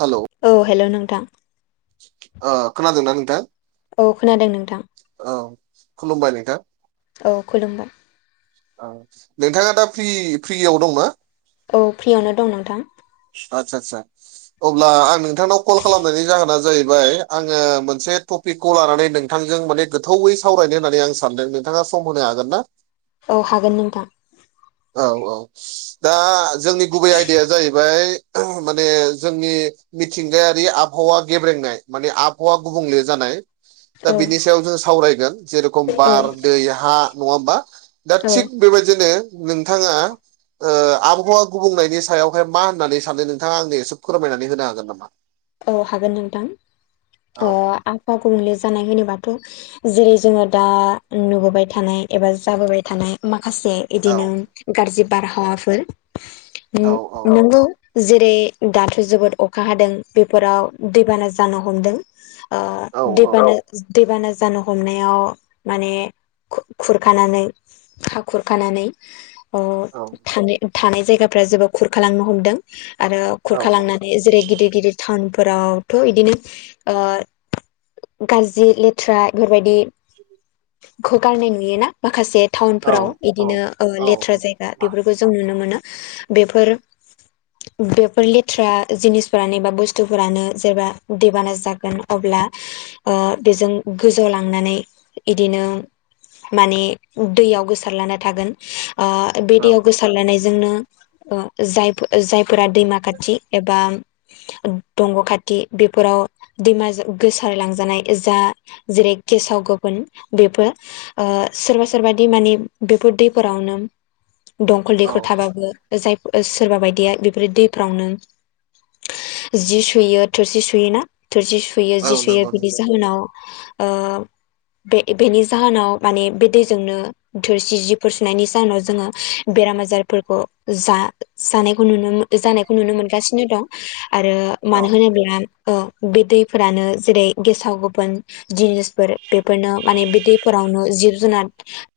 हेल'। औ हेल' नोंथां। आ खोनादोंना नोंथां? औ खोनादों नोंथां। औ खुलुमबाय नोंथां। औ खुलुमबाय। नोंथाङा दा फ्रि फ्रियाव दंना? औ फ्रियावनो दं नोंथां। आतसा आतसा। अब्ला आं नोंथांनाव कल खालामनायनि जाहोना जाहैबाय आङो मोनसे टप पिकखौ लानानै नोंथांजों माने गोथौयै सावरायनो होननानै आं सानदों नोंथाङा सम होनो हागोन ना? औ हागोन नोंथां। औ औ दा जोंनि गुबै आयदाया जाहैबाय माने जोंनि मिथिंगायारि आबहावा गेब्रेंनाय माने आबहावा गुबुंले जानाय। दा औ बिनि सायाव जों सावरायगोन। जेरेखम औ बार दै हा नङा होमबा दा औ थिग बेबायदिनो नोंथाङा ओ आबहावा गुबुंनायनि सायावहाय मा होननानै सानदों नोंथाङा आंनो एसे फोरमायनानै होनो हागोन नामा? [inaudible] औ हागोन नोंथां औ ओ आबहावा गुबुंले जानाय होनोबाथ' जेरै जोङो दा नुबोबाय थानाय एबा जाबोबाय थानाय माखासे औ इदिनो गाज्रि बारहावाफोर औ नो नोंगौ जेरै दाथ' जोबोद अखा हादों बेफोराव दैबाना जानो हमदों। औ ओ दै बाना दैबाना जानो हमनायाव माने खु खुरखानानै हा खुरखानानै अ औ थानाय थानाय जायगाफोरा जोबोद खुरखालांनो हमदों आरो औ खुरखालांनानै जेरै गिदिर गिदिर टाउनफोरावथ' इदिनो ओ गाज्रि लेथ्रा बेफोरबायदि खौ गारनाय नुयोना माखासे औ टाउनफोराव इदिनो ओ औ लेथ्रा जायगा बेफोरखौ जों नुनो मोनो बेफोर बेफोर लेथ्रा जिनिसफोरानो एबा बुस बुस्थुफोरानो जेब्ला दैबाना जागोन अब्ला बेजों गोजौ लांनानै इदिनो माने दैयाव गोसारलाना थागोन ओ बे दैयाव गोसारलानायजोंनो जायफो जायफोरा दैमा खाथि एबा दंग' खाथि बेफोराव दैमा गोसारलांजानाय जा जेरै गेसाव गोफोन बेफो ओ सोरबा सोरबा दैमानि बेफोर दैफोरावनो दंखल औ दैखर थाबाबो जाय सोरबा बायदिया बेफोर दैफ्रावनो जि सुयो थोरसि सुयोना थोरसि सुयो औ जि सुयो नंगौ बिदि जाहोनाव ओ बे-बेनि जाहोनाव माने बे दैजोंनो थोरसि जिफोर सुनायनि जाहोनाव जोङो बेराम आजारफोरखौ जा जानायखौ नुनो जानायखौ नुनो मोनगासिनो दं आरो औ मानो औ होनोब्ला बे दैफोरानो जेरै गेसाव गोफोन जिनिसफोर बेफोरनो माने बे दैफोरावनो जिब जुनार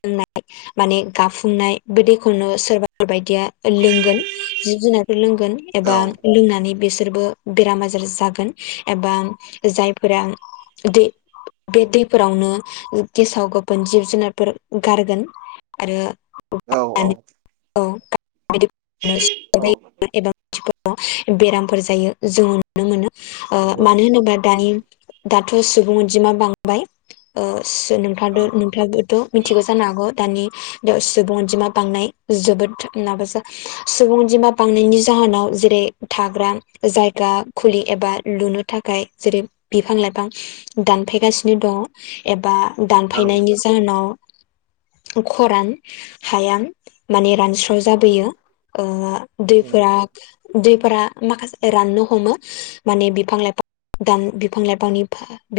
लोंनाय माने गाफुंनाय बि दैखौनो सोरबाफोरबायदिया लोंगोन जिब जुनाराथ' लोंगोन एबा लोंनानै बिसोरबो बेराम आजार जागोन एबा जायफोरा दै बे दैफोरावनो गेसाव गोफोन जिब जुनारफोर गारगोन आरो औ [unintelligible] नंगौ औ औ बेरामफोर जायो जोङो नुनो मोनो ओ मानो होनोब्ला दानि दाथ' सुबुं अनजिमा बांबाय ओ औ नोंथाङाथ'-नोंथाङाबोथ' मिथिगौ जानो हागौ दानि सुबुं अनजिमा बांनाय जोबोद माबा जा सुबुं अनजिमा बांनायनि जाहोनाव जेरै थाग्रा जायगा खुलि एबा लुनो थाखाय जेरै बिफां लाइफां दानफायगासिनो दं एबा दानफायनायनि जाहोनाव खरान हाया माने रान स्र' जाबोयो ओ दैफोरा दैफोरा माखासे राननो हमो माने बिफां लाइफां बिफां लाइफांनि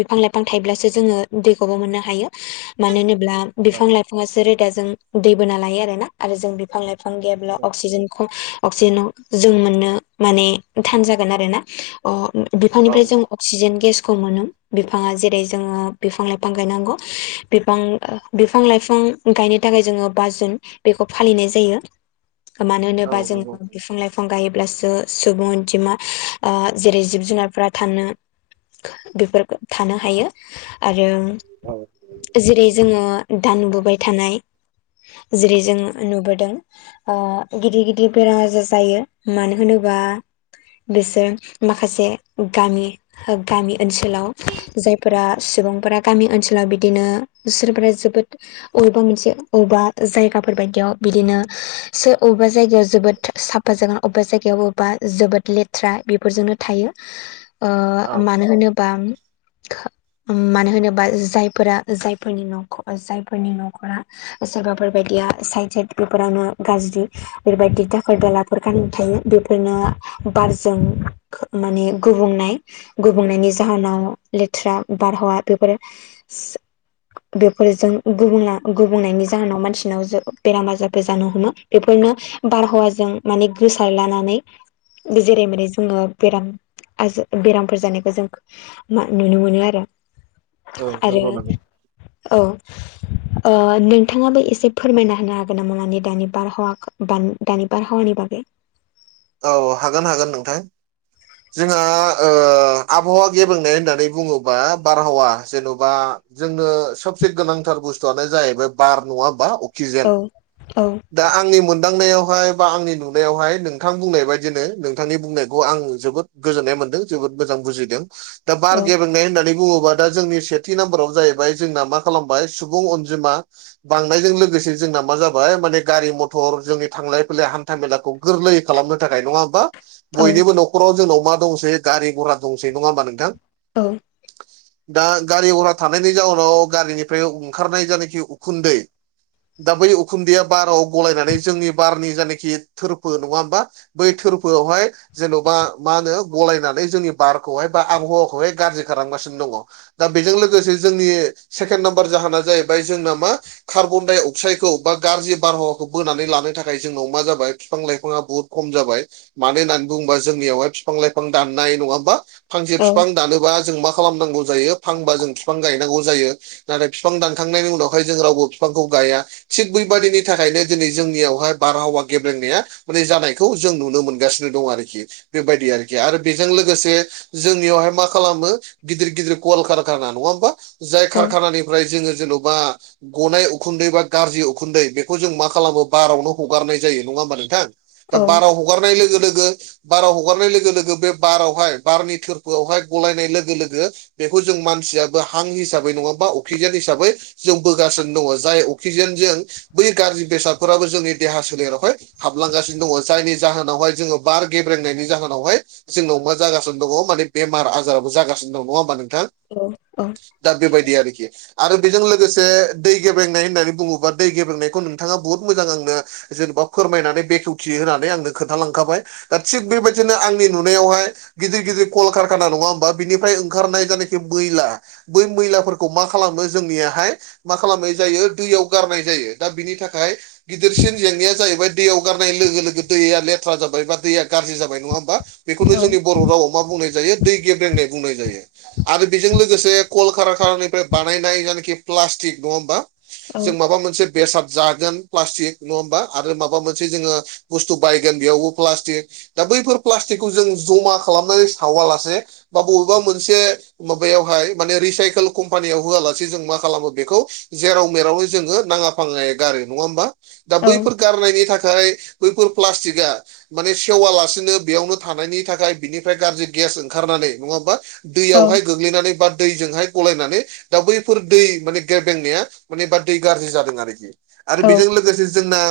बिफां लाइफां थायोब्लासो जोङो दैखौबो मोननो हायो। मानो होनोब्ला बिफां लाइफाङासो रोदाजों दै बोना लायो आरोना आरो जों बिफां लाइफां बिफां गैयाब्ला अक्सिजेनखौ अक्सिजेनाव जों मोननो माने थान जागोन आरो ना अ बिफांनिफ्राय जों अक्सिजेन गेसखौ मोनो। बिफाङा जेरै जोङो बिफां लाइफां गायनांगौ बिफां बिफां लाइफां गायनो थाखाय जोङो बा जुन बेखौ फालिनाय जायो। मानो औ होनोबा नंगौ जोङो बिफां लाइफां गायोब्लासो सुबुं अनजिमा जेरै जिब जुनारफोरा थानो बेफोर थानो हायो। आरो औ जेरै जोङो दानबोबाय थानाय जेरै जोङो नुबोदों ओ गिदिर गिदिर बेराम आजार जायो मानो होनोबा बिसोर माखासे गामि गामि ओनसोलाव जायफोरा सुबुंफोरा गामि ओनसोलाव बिदिनो [unintelligible] जोबोद अबेबा मोनसे अबेबा जायगाफोर बायदियाव बिदिनो सोर ब अबेबा जायगायाव जोबोद साफा जागोन अबेबा जायगायाव अबेबा जोबोद लेथ्रा बेफोरजोंनो थायो औ ओ मानो होनोबा मानो होनोबा जायफोरा जायफोरनि नख' जायफोरनि न'खरा सोरबाफोरबायदिया साइड साइद बेफोरावनो गाज्रि बेबायदि दाखोर दालाफोर गारनानै थायो बेफोरनो बारजों माने गुबुंनाय गुबुंनायनि जाहोनाव लेथ्रा बारहावा बेफोरोसो बेफोरजों गुबना गुबुंनायनि जाहोनाव मानसिनाव जो बेराम आजारबो जानो हमो बेफोरनो बारहावाजों माने गोसार लानानै जेरै माने जोङो बेराम आज बेरामफोर जानायखौ जों मा नुनो मोनो आरो आरो नंगौ नंगौ। औ। ओ नोंथाङाबो एसे फोरमायना होनो हागोन नामा माने दानि बारहावाखौ? बानि दानि बारहावानि बागै। औ हागोन हागोन नोंथां। जोंहा ओ आबहावा गेबेंनाय होननानै बुङोबा बारहावा जेन'बा जोंनो सबसे गोनांथार बुस्थुआनो जाहैबाय बार नङा होमबा केजेन औ औ दा आंनि मोनदांनायावहाय बा आंनि नुनायावहाय नों थां बुंनाय बायदिनो नोंथांनि बुंनायखौ आं जोबोद गोजोननाय मोनदों जोबोद मोजां बुजिदों दा औ बार गेब्रेंनाय होननानै बुङोबा दा जोंनि सेथि नाम्बाराव जाहैबाय जोंना मा खालामबाय सुबुं अनजिमा बांनायजों लोगोसे जोंना मा जाबाय माने गारि मथ'र जोंनि थांलाय फैलाय हान्था मेलाखौ गोरलै खालामनो थाखाय नङा होमबा औ बयनिबो न'खराव जोंनाव मा दंसै गारि घरा दंसै नङा होमबा नोंथां? औ [unintelligible] दा गारि घरा थानायनि जाउनाव गारिनिफ्राय ओंखारनाय जायनाखि उखुन्दै दा बै उखुन्दैया बाराव गलायनानै जोंनि बारनि जायनाखि थोरफबो नङा बा बै थोरफोआवहाय जेन'बा मा होनो गलायनानै जोंनि बारखौहाय बा आबहावाखौहाय गाज्रि खालामगासिनो दङ । दा बेजों लोगोसे जोंनि सेकेण्ड नाम्बार जाहोना जाहैबाय जोंना मा कार्बन डाइ अक्साइडखौ बा गाज्रि बारहावाखौ बोनानै लानो थाखाय जोंनाव मा जाबाय फिफां लाइफाङा बहुद खम जाबाय मानो होननानै बुङोबा जोंनियावहाय बिफां लाइफां दाननाय नङा होमबा फांसेे औ फिफां दानोबा जों मा खालामनांगौ जायो फांबा जों बिफां गायनांगौ जायो । नाथाय फिफां दानखांनायनि उनावखाय जों रावबो बिफांखौ गाया । थिग बेैबादिनो थाखायनो दिनै जोंनियावहाय बारहावा गेब्रेंनाया माने जानाय खौ जों नुनो मोनगासिनो दं आरोखि बेबायदि आरोखि आरो बेजों लोगोसे जोंनियावहाय मा खालामो गिदिर गिदिर कल कारखाना नङा होमबा जाय औ खारखानानि फ्राय जोङो जेन'बा गनाय उखुन्दै बा गाज्रि उखुन्दै बेखौ जों मा खालामो बारावनो हगारनाय जायो नङा होमबा नोंथां । औ दा बारा हगारनाय लोगो लोगो बाराव हगारनाय लोगो लोगो बे बारावहाय बारनि थोरफोआवहाय गलायनाय लोगो लोगो बेखौ जों मानसियाबो हां हिसाबै नङाबाबा अक्सिजेन हिसाबै जों बोगासिनो दङ जाय अक्सिजेनजों बै गाज्रि बेसादफोराबो जोंनि देहा सोलेरावहाय हाबलांगासिनो दङ । जायनि जाहोनावहाय जोङो बार गेब्रेंनायनि जाहोनावहाय जोंनाव मा जागासिनो दङ माने बेमार आजाराबो जागासिनो दङा नङा होमबा नोंथां? औ औ दा बिबायदि आरोखि । आरो बेजों लोगोसे दै गेब्रेंनाय होननानै बुङोबा दै गेबेेंनायखौ नोंथाङा बुहुत मोजां आंनो जेनेबा फोरमायनानै बेखेवथि होननानै आंनो खोन्थालांखाबाय थिग बेबायदिनो आंनि नुनायावहाय गिदिर गिदिर कलकारखाना नङा होमबा बिनिफ्राय ओंखारनाय जायनाखि मैला बै मैलाफोरखौ मा खालामनो जोंनियाहाय मा खालामनाय जायो दैयाव गारनाय जायो दा बिनि थाखाय गिदिरसिन जेंनाया जाहैबाय दैयाव गार नाय लोगो लोगो दैया लेथ्रा जाबाय बा दैया गाज्रि जाबाय नङा होमबा? बेखौनो औ जोंनि बर' रावाव मा बुंनाय जायो दै गेब्रेंनाय बुंनाय जायो । आरो बेजों लोगोसे कल कारा कारनिफ्राय बानायनाय जायनाखि प्लास्टिक नङा होमबा औ जों माबा मोनसे बेसाद जागोन प्लास्टिक नङा हबा आरो माबा मोनसे मोनसे जोङो बुस्थु बायगोन बेयावबो प्लास्टिक, दा बैफोर प्लास्टिकखौ जों जमा खालामनानै सावालासे बा बबेबा मोनसे माबायावहाय माने रिसाइकेल कम्पानियाव होआलासे जों मा खालामो बेखौ जेराव मेरावनो जोङो नाङा फाङायै गारो नङा होमबा दा औ बैफोर गारनायनि थाखाय थाय बैफोर प्लास्टिकआ माने सेवालासिनो बेयावनो थानायनि थाखाय बिनिफ्राय गाज्रि गेस ओंखारनानै नङा होमबा। दैयावहाय औ गोग्लैनानै बा दैजोंहाय गलायनानै दा बैफोर दै माने गेबेंनाया माने बा दै गाज्रि जादों आरोखि आरो बेजों लोगोसे जोंना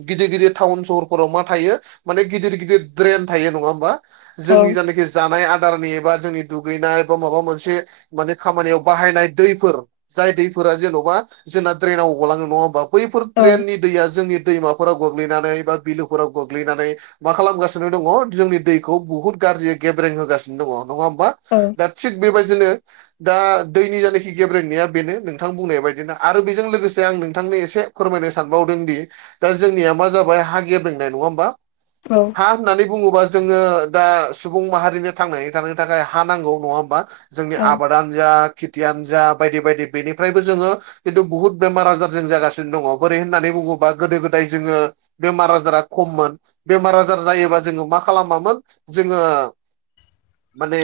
गिदिर गिदिर टाउन सहरफोराव मा थायो माने गिदिर गिदिर ड्रेन थायो नङा होमबा जोंनि औ जानाखि जानाय आदारनि एबा जोंनि दुगैनाय बा माबा मोनसे माने खामानियाव बाहायनाय दैफोर जाय दैफोरा जेन'बा जोंना ड्रेनाव अग'लङो नङा होमबा। बैफोर ट्रेननि दैया जोंनि दैमाफोराव गोग्लैनानै बा बिलुफोराव गोग्लैनानै मा खालामगासिनो दङ जोंनि दैखौ बुहुत गाज्रि गेब्रें होगासिनो दङ नङा होमबा। दा थिग बे बायदिनो दा दैनि जनाखि गेब्रेंनाया बेनो नोंथां बुंनाय बायदिनो आरो बेजों लोगोसे आं नोंथांनो एसे फोरमायनो सानबावदों दि दा जोंनिया मा जाबाय हा गेब्रेंनाय नङा होमबा। औ। हा होननानै बुङोबा जोङो दा सुबुं माहारिनो थांनानै थानायनि थाखाय हा नांगौ नङा होमबा। जोंनि आबादानो जा खेथियानो जा बायदि बायदि बेनिफ्रायबो जोङो खिन्थु बुहुत बेमार आज जागासिनो दङ। बोरै होननानै बुङोबा गोदो गोदाय दाय जोङो बेमार आजारा खममोन। बेमार आजार जायोबा जोङो मा खालामामोन जोङो माने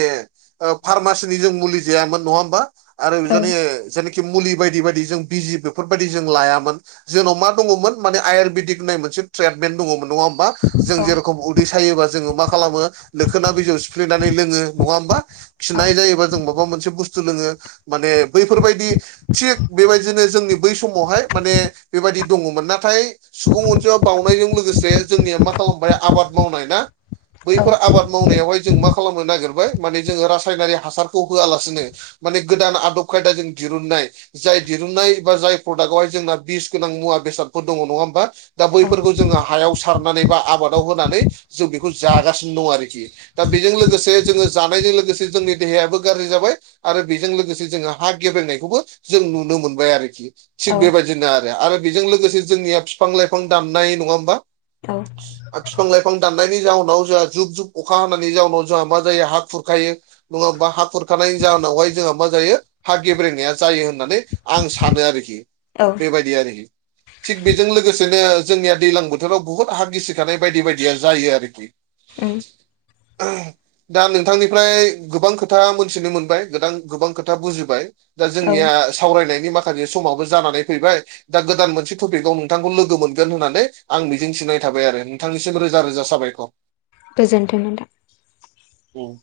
फार्मासिनि जों मुलि जायामोन नङा होमबा आरो जोंनि जेनाखि मुलि बायदि बायदि जों बिजि बेफोरबायदि जों लायामोन जोंनाव मा दङमोन माने। आयुरवेदिक होननाय मोनसे ट्रिटमेन्ट दङमोन नङा होमबा जों जेरेखम दै सायोबा जोङो मा खालामो लोखोना बिजौआव सिफ्लेनानै लोङो नङा होमबा। खिनाय जायोबा जों माबा मोनसे बुस्थु लोङो माने बैफोरबायदि थिग बे बायदिनो जोंनि बै समावहाय माने बे बायदि दङमोन। नाथाय सुबुं अनजिमा बावनायजों लोगोसे जोंनिया मा खालामबाय आबाद मावनाय ना। बैफोर आबाद मावनायावहाय जों मा खालामनो नागिरबाय माने जोङो रासायनारि हासारखौ होआलासिनो माने गोदान आदब खायदाजों दिरुननाय जाय दिरुननाय एबा जाय प्रडाक्टआवहाय जोंना बिस गोनां मुवा बेसादफोर दङ नङा होमबा। दा बैफोरखौ जोङो हायाव सारनानै बा आबादाव होनानै जों बेखौ जागासिनो दं आरोखि। दा बेजों लोगोसे जोङो जानायजों लोगोसे जोंनि देहायाबो गाज्रि जाबाय। आरो बेजों लोगोसे जोङो हा गेब्रेंनायखौबो जों नुनो मोनबाय आरोखि। थिग बेबायदिनो आरो आरो बेजों लोगोसे जोंनिया फिफां लाइफां दाननाय नङा होमबा। औ। बिफां लाइफां दाननायनि जाउनाव जोंहा जुब जुब अखा हानायनि जााहनाव जोंहा मा जायो हा खुरखायो। नङा होनबा हा खुरखानाय जाहोनावहाय जोंहा मा जायो हा गेब्रेंनाया जायो होननानै आं सानो आरोखि। बे बादि आरोखि थिग बे जों लोगोसेनो जोंनिया दैज्लां बोथोराव बुहुत हा गिसिखानाय बायदि बायदिया जायो आरोखि। [unintelligible] दा नोंथांनिफ्राय गोबां खोथा मोनथिनो मोनबाय गोदान गोबां खोथा बुजिबाय। दा औ जोंनिया सावरायनायनि माखासे समावबो जानानै फैबाय दा गोदान मोनसे टपिकआव नोंथांखौ लोगो मोनगोन होननानै आं मिजिंथिनाय थाबाय आरो नोंथांनिसिम रोजा रोजा साबायखर। गोजोन्थों नोंथां। ओम।